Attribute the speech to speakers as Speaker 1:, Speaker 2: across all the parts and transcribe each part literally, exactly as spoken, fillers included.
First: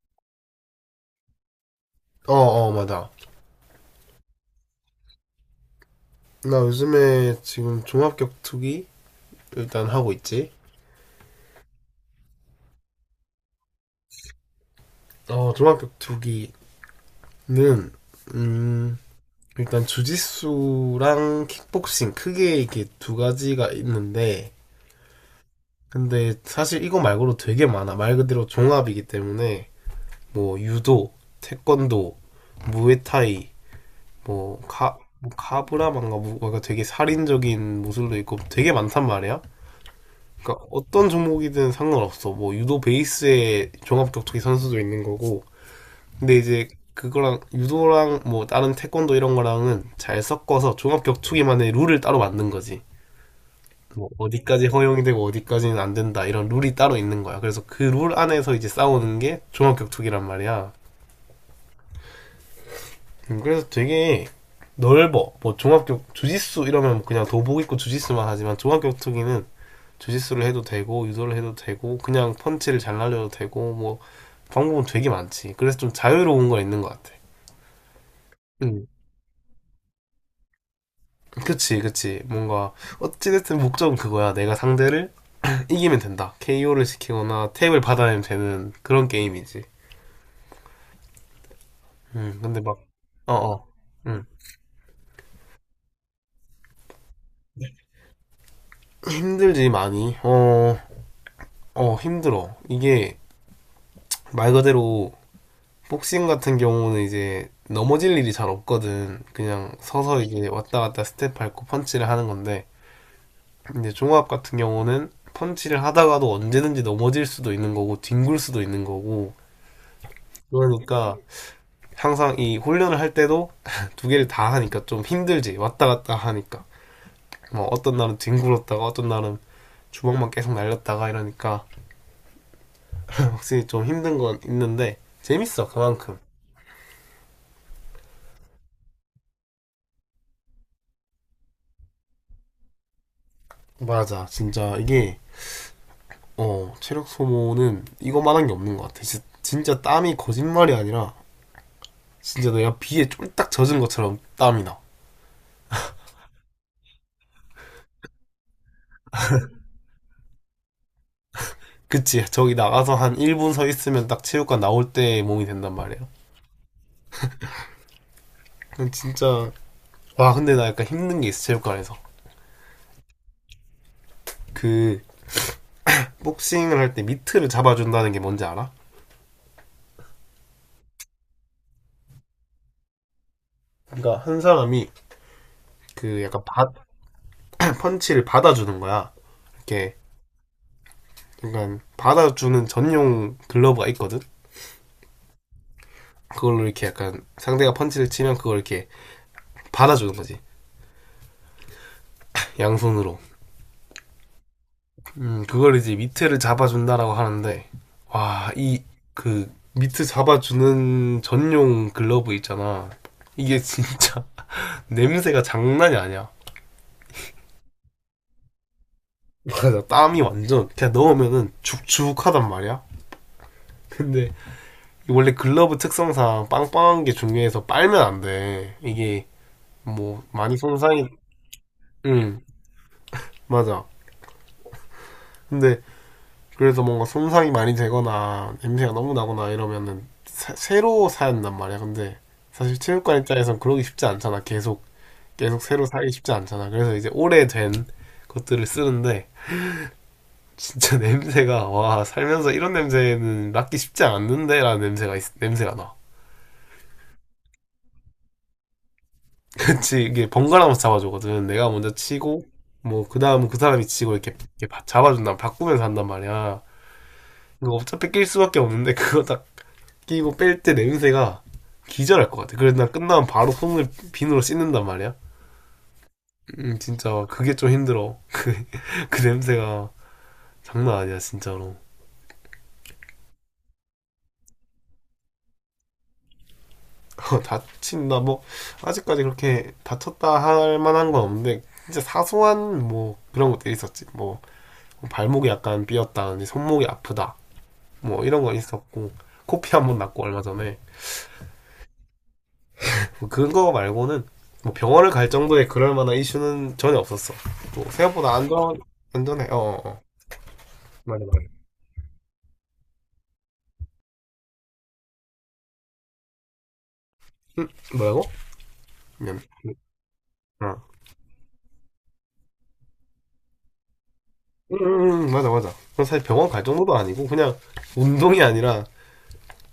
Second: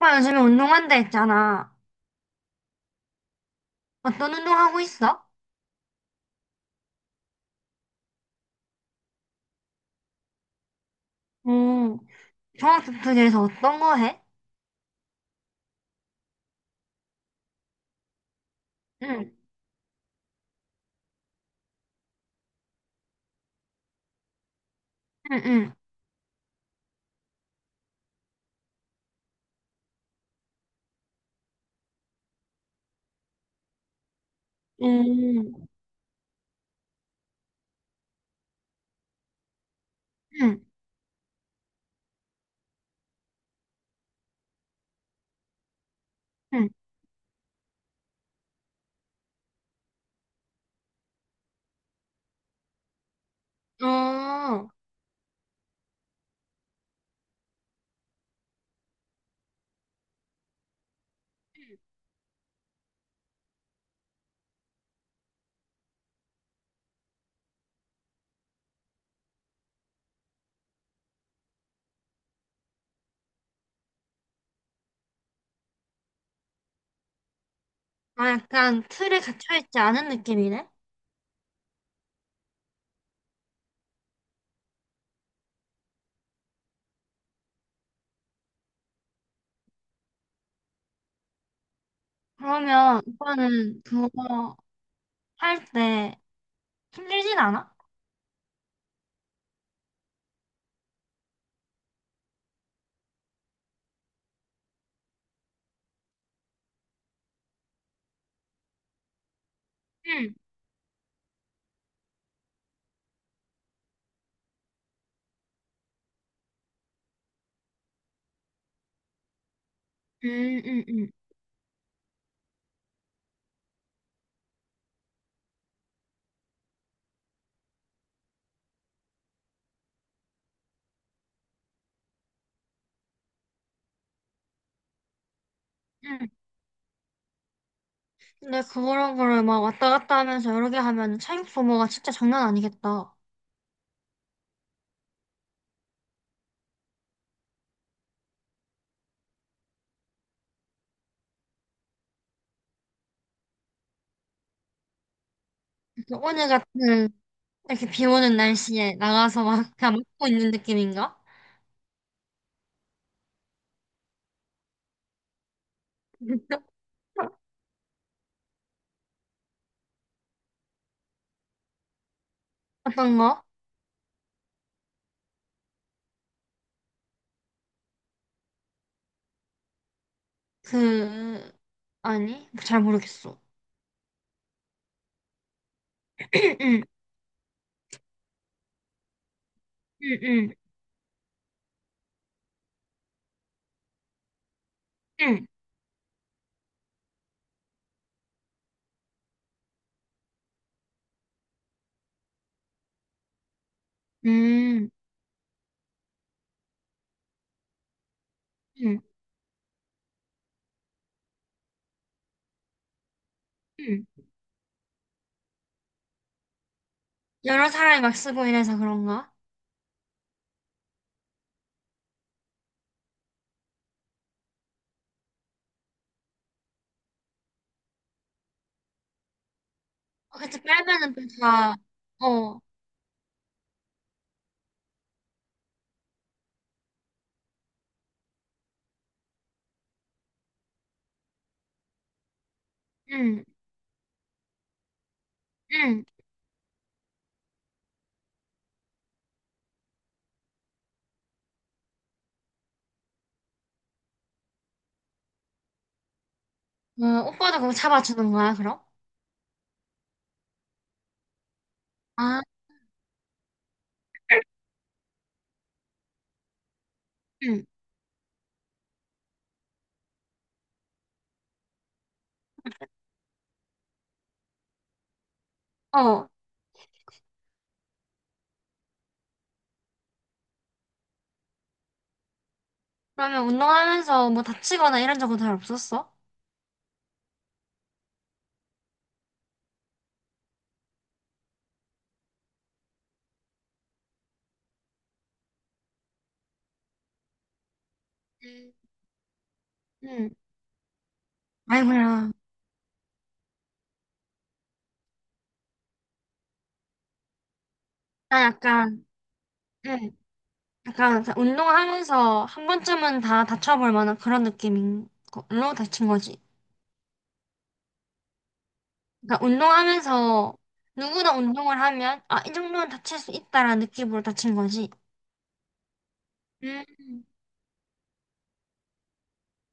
Speaker 1: 오빠 요즘에 운동한다 했잖아.
Speaker 2: 어, 어, 맞아.
Speaker 1: 어떤 운동 하고 있어?
Speaker 2: 나 요즘에 지금 종합격투기 일단 하고 있지.
Speaker 1: 응. 종합격투기에서 어떤 거 해?
Speaker 2: 어, 종합격투기는, 음,
Speaker 1: 응,
Speaker 2: 일단 주짓수랑 킥복싱 크게 이렇게 두 가지가 있는데,
Speaker 1: 응, 응.
Speaker 2: 근데 사실 이거 말고도 되게 많아. 말 그대로 종합이기 때문에, 뭐, 유도, 태권도, 무에타이, 뭐, 카, 뭐
Speaker 1: 응,
Speaker 2: 카브라만가 뭐가 되게 살인적인 무술도 있고 되게 많단 말이야.
Speaker 1: 응,
Speaker 2: 그러니까 어떤 종목이든 상관없어. 뭐 유도 베이스에 종합 격투기 선수도 있는 거고. 근데 이제
Speaker 1: 응.
Speaker 2: 그거랑 유도랑 뭐 다른 태권도 이런 거랑은 잘 섞어서 종합 격투기만의 룰을 따로 만든 거지.
Speaker 1: 어,
Speaker 2: 뭐 어디까지
Speaker 1: 아,
Speaker 2: 허용이 되고 어디까지는 안 된다 이런 룰이 따로 있는 거야. 그래서 그 룰 안에서 이제 싸우는 게 종합 격투기란 말이야. 음, 그래서 되게 넓어. 뭐 종합 격 주짓수 이러면 그냥 도복 입고 주짓수만 하지만 종합 격투기는 주짓수를 해도 되고 유도를 해도 되고 그냥 펀치를 잘 날려도 되고 뭐 방법은 되게 많지. 그래서 좀 자유로운 건 있는 것 같아.
Speaker 1: 약간
Speaker 2: 응,
Speaker 1: 틀에 갇혀있지 않은 느낌이네?
Speaker 2: 그치, 그치. 뭔가, 어찌됐든 목적은 그거야. 내가 상대를 이기면 된다. 케이오를 시키거나 탭을 받아내면 되는 그런 게임이지. 음, 근데 막,
Speaker 1: 그러면
Speaker 2: 어, 어,
Speaker 1: 오빠는
Speaker 2: 음.
Speaker 1: 그거 할 때 힘들진 않아?
Speaker 2: 힘들지, 많이. 어, 어, 힘들어. 이게 말 그대로 복싱 같은 경우는 이제 넘어질 일이 잘 없거든. 그냥 서서 이
Speaker 1: 응,
Speaker 2: 게 왔다 갔다 스텝 밟고 펀치를 하는 건데, 이제 종합 같은 경우는 펀치를 하다가도 언제든지 넘어질 수도 있는 거고, 뒹굴 수도 있는 거고,
Speaker 1: 응, 응, 응.
Speaker 2: 그러니까 항상 이 훈련을 할 때도 두 개를 다 하니까 좀 힘들지. 왔다 갔다 하니까. 뭐 어떤 날은 뒹굴었다가 어떤 날은 주먹만 계속 날렸다가 이러니까 확실히 좀 힘든 건 있는데 재밌어 그만큼.
Speaker 1: 응. 근데 그런 거를 막 왔다 갔다 하면서 여러 개 하면 체육 소모가 진짜 장난 아니겠다.
Speaker 2: 맞아 진짜 이게 어 체력 소모는 이거만한 게 없는 것 같아. 진짜, 진짜 땀이 거짓말이 아니라 진짜 내가 비에 쫄딱 젖은 것처럼 땀이 나.
Speaker 1: 그래서 오늘 같은 이렇게 비 오는 날씨에 나가서 막 그냥 먹고 있는 느낌인가?
Speaker 2: 그치 저기 나가서 한 일 분 서 있으면 딱 체육관 나올 때 몸이 된단 말이야. 진짜. 와 근데 나 약간 힘든 게 있어 체육관에서.
Speaker 1: 어떤 거?
Speaker 2: 그 복싱을 할 때 미트를 잡아준다는 게 뭔지 알아?
Speaker 1: 그, 아니, 잘 모르겠어.
Speaker 2: 그러니까 한 사람이 그 약간 받-
Speaker 1: 응,
Speaker 2: 펀치를 받아주는 거야. 이렇게
Speaker 1: 응,
Speaker 2: 약간 받아주는 전용 글러브가 있거든.
Speaker 1: 응,
Speaker 2: 그걸로 이렇게 약간 상대가 펀치를 치면 그걸 이렇게 받아주는 거지, 양손으로.
Speaker 1: 응, 응
Speaker 2: 음, 그걸 이제 밑에를 잡아준다라고 하는데 와 이
Speaker 1: 응,
Speaker 2: 그 밑에 잡아주는 전용 글러브 있잖아. 이게
Speaker 1: 응.
Speaker 2: 진짜 냄새가 장난이 아니야.
Speaker 1: 여러 사람이 막 쓰고 이래서 그런가?
Speaker 2: 맞아 땀이 완전 그냥 넣으면은 죽죽하단 말이야. 근데 원래 글러브 특성상 빵빵한 게 중요해서 빨면 안돼 이게. 뭐
Speaker 1: 어,
Speaker 2: 많이
Speaker 1: 그치,
Speaker 2: 손상이.
Speaker 1: 빨면은 또 다,
Speaker 2: 응,
Speaker 1: 어,
Speaker 2: 맞아. 근데 그래서 뭔가 손상이 많이 되거나 냄새가 너무 나거나 이러면은 새- 새로 사 я 단 말이야. 근데 사실 체육관
Speaker 1: 응,
Speaker 2: 입장에선 그러기 쉽지 않잖아. 계속 계속 새로
Speaker 1: 응.
Speaker 2: 사기 쉽지 않잖아. 그래서 이제 오래된 것들을 쓰는데 진짜 냄새가, 와 살면서 이런 냄새는 맡기 쉽지 않는데라는 냄새가 있- 냄새가 나.
Speaker 1: 어, 오빠도 그거 잡아주는 거야, 그럼?
Speaker 2: 그치 이게 번갈아가면서 잡아주거든. 내가 먼저
Speaker 1: 아,
Speaker 2: 치고 뭐 그 다음은 그 사람이 치고 이렇게, 이렇게 바- 잡아준다. 바꾸면서 한단 말이야.
Speaker 1: 응,
Speaker 2: 이거 어차피 낄 수밖에 없는데 그거 다 끼고 뺄 때 냄새가 기절할 것 같아. 그래서 난 끝나면 바로 손을 비누로 씻는단 말이야.
Speaker 1: 어.
Speaker 2: 음, 진짜 그게 좀 힘들어. 그, 그 냄새가 장난 아니야, 진짜로.
Speaker 1: 그러면 운동하면서 뭐 다치거나 이런 적은 잘 없었어?
Speaker 2: 다친다, 뭐, 아직까지 그렇게 다쳤다 할 만한 건 없는데, 진짜 사소한 뭐 그런 것들이 있었지. 뭐, 발목이 약간 삐었다, 손목이 아프다. 뭐 이런 건
Speaker 1: 응,
Speaker 2: 있었고, 코피 한번 났고
Speaker 1: 응.
Speaker 2: 얼마 전에.
Speaker 1: 아이고야.
Speaker 2: 뭐 그거 말고는 뭐 병원을 갈 정도의 그럴 만한 이슈는 전혀 없었어. 뭐 생각보다
Speaker 1: 나
Speaker 2: 안전
Speaker 1: 약간,
Speaker 2: 안전해. 어, 어, 어.
Speaker 1: 응 약간
Speaker 2: 맞아 맞아.
Speaker 1: 운동하면서 한 번쯤은 다 다쳐볼 만한 그런 느낌인 걸로 다친 거지.
Speaker 2: 음, 뭐라고? 미안.
Speaker 1: 그러니까 운동하면서
Speaker 2: 어.
Speaker 1: 누구나 운동을 하면 아, 이 정도는 다칠 수 있다라는 느낌으로 다친
Speaker 2: 음,
Speaker 1: 거지.
Speaker 2: 음, 음, 음. 맞아 맞아. 그건 사실 병원 갈
Speaker 1: 음,
Speaker 2: 정도도 아니고 그냥 운동이 아니라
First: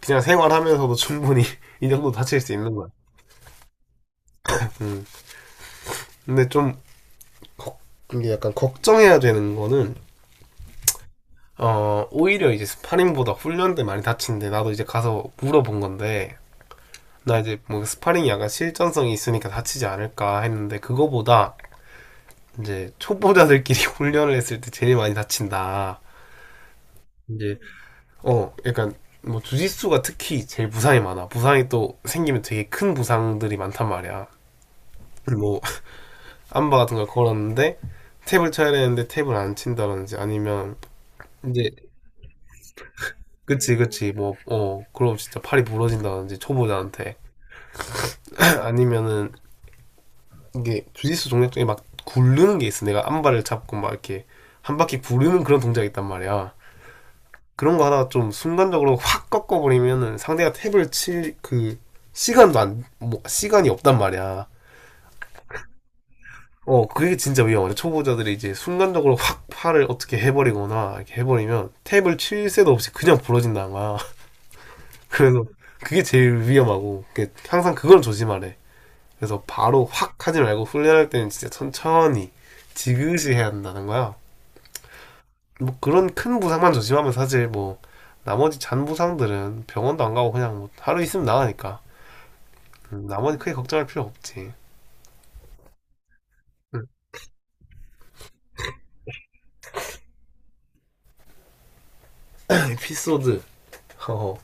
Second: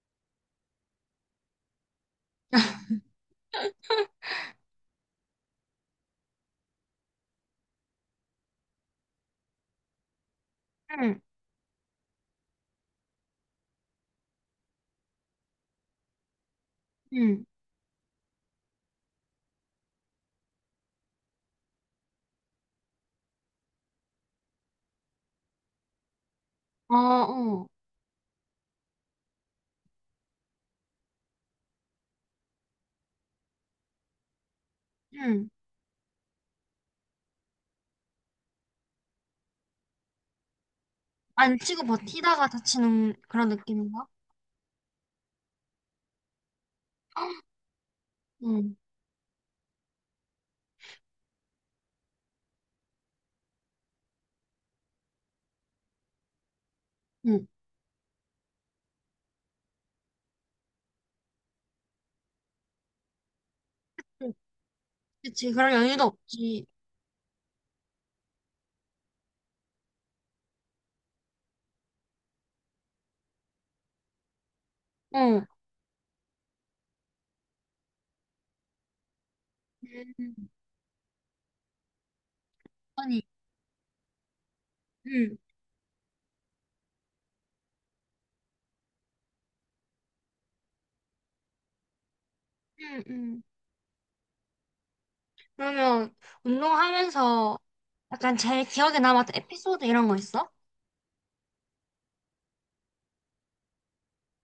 Speaker 2: 그냥 생활하면서도 충분히 이 정도 다칠 수 있는 거야. 음. 근데 좀 걱, 이게 약간 걱정해야 되는 거는
Speaker 1: 음,
Speaker 2: 어, 오히려 이제 스파링보다 훈련 때 많이 다치는데 나도 이제 가서 물어본 건데 나
Speaker 1: 음,
Speaker 2: 이제 뭐 스파링이 약간 실전성이 있으니까 다치지 않을까 했는데 그거보다 이제 초보자들끼리 훈련을 했을 때 제일 많이 다친다.
Speaker 1: 어,
Speaker 2: 이제
Speaker 1: 어,
Speaker 2: 어 약간 뭐 주짓수가 특히 제일 부상이 많아. 부상이 또 생기면 되게 큰 부상들이 많단 말이야.
Speaker 1: 음.
Speaker 2: 뭐 암바 같은 걸 걸었는데 탭을 쳐야 되는데 탭을 안 친다든지 아니면
Speaker 1: 안
Speaker 2: 이제
Speaker 1: 치고 버티다가 다치는 그런
Speaker 2: 그치
Speaker 1: 느낌인가?
Speaker 2: 그치 뭐 어 그럼 진짜 팔이 부러진다든지 초보자한테
Speaker 1: 응,
Speaker 2: 아니면은 이게 주짓수 동작 중에 막 굴르는 게 있어. 내가 암발을 잡고 막 이렇게 한 바퀴 구르는 그런 동작이 있단 말이야.
Speaker 1: 응,
Speaker 2: 그런 거 하다가 좀 순간적으로 확 꺾어버리면은 상대가 탭을 칠 그 시간도 안, 뭐, 시간이 없단
Speaker 1: 응.
Speaker 2: 말이야.
Speaker 1: 그치, 그런 여유도 없지.
Speaker 2: 어, 그게 진짜 위험하죠. 초보자들이 이제 순간적으로 확 팔을 어떻게 해버리거나 이렇게 해버리면 탭을 칠 새도 없이 그냥 부러진다는 거야.
Speaker 1: 어,
Speaker 2: 그래서 그게 제일 위험하고 그 항상 그걸 조심하래. 그래서 바로 확 하지
Speaker 1: 음,
Speaker 2: 말고 훈련할 때는 진짜 천천히
Speaker 1: 아니,
Speaker 2: 지그시 해야 한다는 거야.
Speaker 1: 응,
Speaker 2: 뭐 그런 큰 부상만 조심하면 사실 뭐 나머지 잔 부상들은 병원도 안 가고 그냥 뭐 하루 있으면 나가니까
Speaker 1: 응,
Speaker 2: 음, 나머지
Speaker 1: 응.
Speaker 2: 크게 걱정할 필요 없지.
Speaker 1: 그러면
Speaker 2: 음.
Speaker 1: 운동하면서 약간 제일 기억에 남았던 에피소드 이런 거 있어?
Speaker 2: 에피소드. 어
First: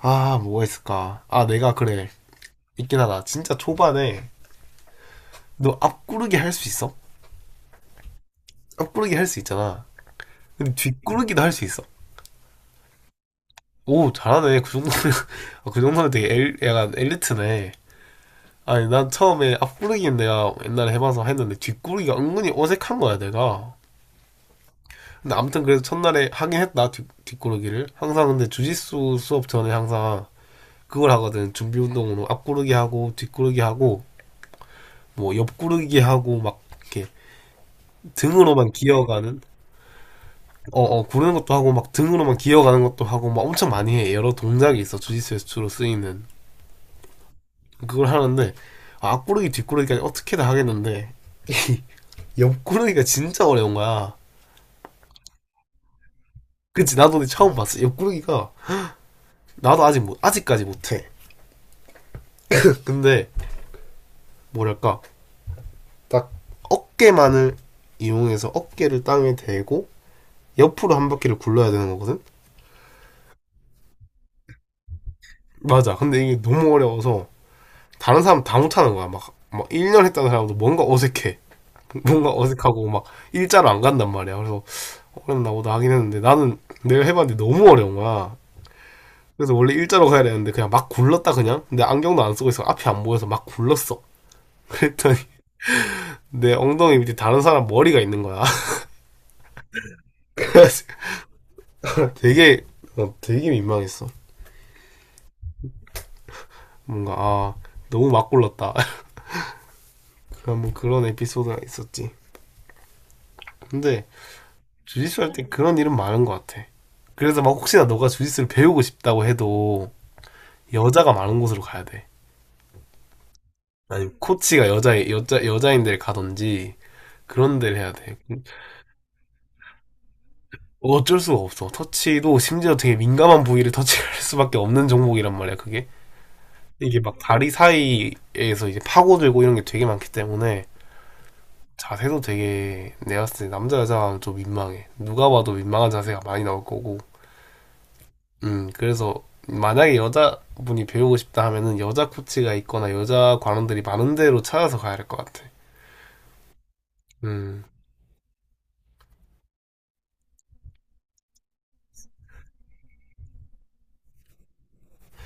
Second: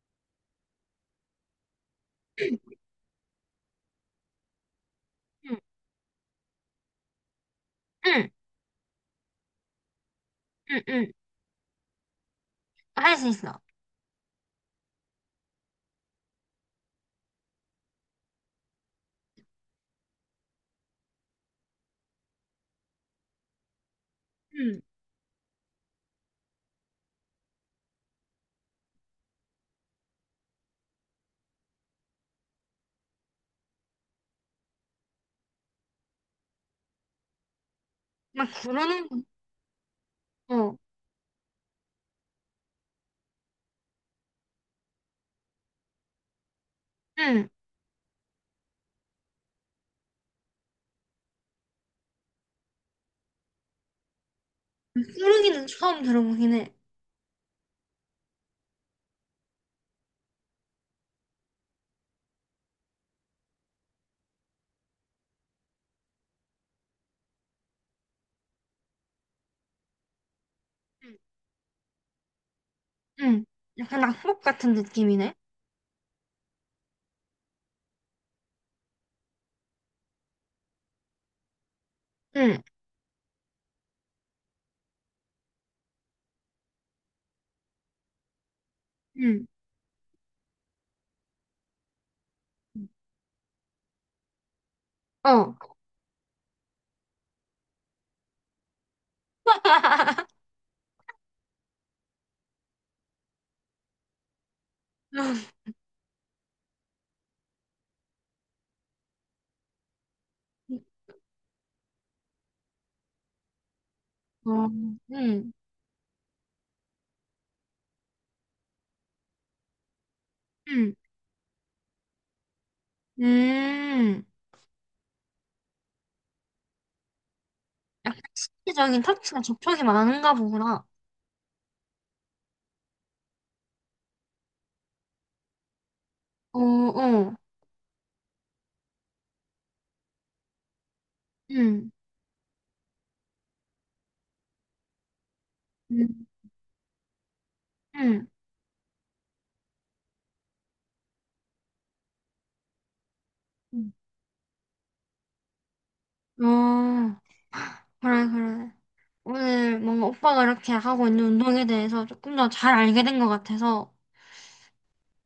Speaker 2: 아 뭐가 있을까? 아 내가 그래 있긴 하다. 진짜 초반에
Speaker 1: 응,
Speaker 2: 너 앞구르기 할 수 있어?
Speaker 1: 응,
Speaker 2: 앞구르기 할 수 있잖아. 근데
Speaker 1: 응, 응.
Speaker 2: 뒷구르기도 할 수 있어.
Speaker 1: 할 수 있어.
Speaker 2: 오 잘하네. 그 정도면 그 정도면 되게 엘, 약간 엘리트네. 아니 난 처음에 앞구르기는 내가 옛날에 해봐서 했는데 뒷구르기가 은근히 어색한 거야 내가.
Speaker 1: 응,
Speaker 2: 근데 아무튼 그래서 첫날에 하긴 했다 뒷, 뒷구르기를 항상 근데 주짓수 수업 전에 항상 그걸 하거든. 준비 운동으로 앞구르기 하고 뒷구르기 하고 뭐 옆구르기 하고 막 이렇게
Speaker 1: 막
Speaker 2: 등으로만
Speaker 1: 구르는 거.
Speaker 2: 기어가는,
Speaker 1: 어,
Speaker 2: 어어 구르는 것도 하고 막 등으로만 기어가는 것도 하고 막 엄청 많이 해. 여러 동작이 있어 주짓수에서 주로 쓰이는.
Speaker 1: 응.
Speaker 2: 그걸 하는데 아, 앞구르기 뒷구르기까지 어떻게든 하겠는데 옆구르기가 진짜 어려운 거야.
Speaker 1: 구르기는 처음 들어보긴 해.
Speaker 2: 그치 나도 근데 처음 봤어 옆구르기가. 나도 아직 못 아직까지 못해. 근데 뭐랄까 딱 어깨만을 이용해서 어깨를 땅에 대고 옆으로 한
Speaker 1: 응,
Speaker 2: 바퀴를 굴러야 되는 거거든?
Speaker 1: 응. 약간 낙법 같은 느낌이네.
Speaker 2: 맞아. 근데 이게 너무 어려워서 다른 사람 다 못하는 거야. 막, 막 일 년 했다는 사람도 뭔가 어색해. 뭔가
Speaker 1: 응,
Speaker 2: 어색하고 막 일자로 안 간단 말이야. 그래서 어렵나 보다 하긴 했는데 나는 내가 해봤는데 너무 어려운 거야.
Speaker 1: 응.
Speaker 2: 그래서 원래 일자로 가야 되는데 그냥 막 굴렀다 그냥. 근데 안경도 안 쓰고 있어 앞이 안 보여서 막 굴렀어. 그랬더니
Speaker 1: 어.
Speaker 2: 내 엉덩이 밑에 다른 사람 머리가 있는 거야. 되게, 어, 되게 민망했어. 뭔가 아 너무 막 골랐다. 한번 그런 에피소드가 있었지. 근데
Speaker 1: 어,
Speaker 2: 주짓수 할 때
Speaker 1: 응.
Speaker 2: 그런 일은 많은 것 같아. 그래서 막 혹시나 너가 주짓수를 배우고 싶다고 해도
Speaker 1: 응.
Speaker 2: 여자가 많은 곳으로 가야 돼. 아니면
Speaker 1: 음,
Speaker 2: 코치가 여자 여자 여자인 데를 가든지 그런 데를 해야 돼.
Speaker 1: 약간 신체적인 터치가 접촉이 많은가 보구나.
Speaker 2: 어쩔 수가 없어. 터치도 심지어 되게 민감한 부위를 터치할 수밖에 없는 종목이란 말이야. 그게
Speaker 1: 어,
Speaker 2: 이게 막
Speaker 1: 어,
Speaker 2: 다리 사이에서 이제 파고들고 이런 게 되게 많기 때문에
Speaker 1: 응,
Speaker 2: 자세도 되게 내가 봤을 때 남자 여자가 좀 민망해. 누가 봐도 민망한
Speaker 1: 응,
Speaker 2: 자세가 많이 나올 거고.
Speaker 1: 응.
Speaker 2: 음, 그래서 만약에 여자분이 배우고 싶다 하면은 여자 코치가 있거나 여자 관원들이 많은 데로 찾아서 가야 할 것 같아.
Speaker 1: 어,
Speaker 2: 음,
Speaker 1: 그래, 그래. 오늘 뭔가 오빠가 이렇게 하고 있는 운동에 대해서 조금 더 잘 알게 된 것 같아서,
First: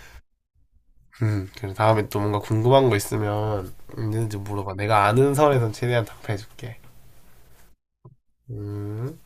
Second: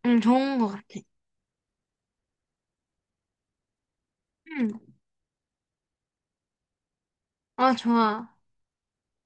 Speaker 1: 음, 좋은 것 같아.
Speaker 2: 음. 그래 다음에 또 뭔가 궁금한 거 있으면 있는지 물어봐.
Speaker 1: 음,
Speaker 2: 내가 아는 선에선 최대한 답해줄게.
Speaker 1: 아, 좋아.
Speaker 2: 음.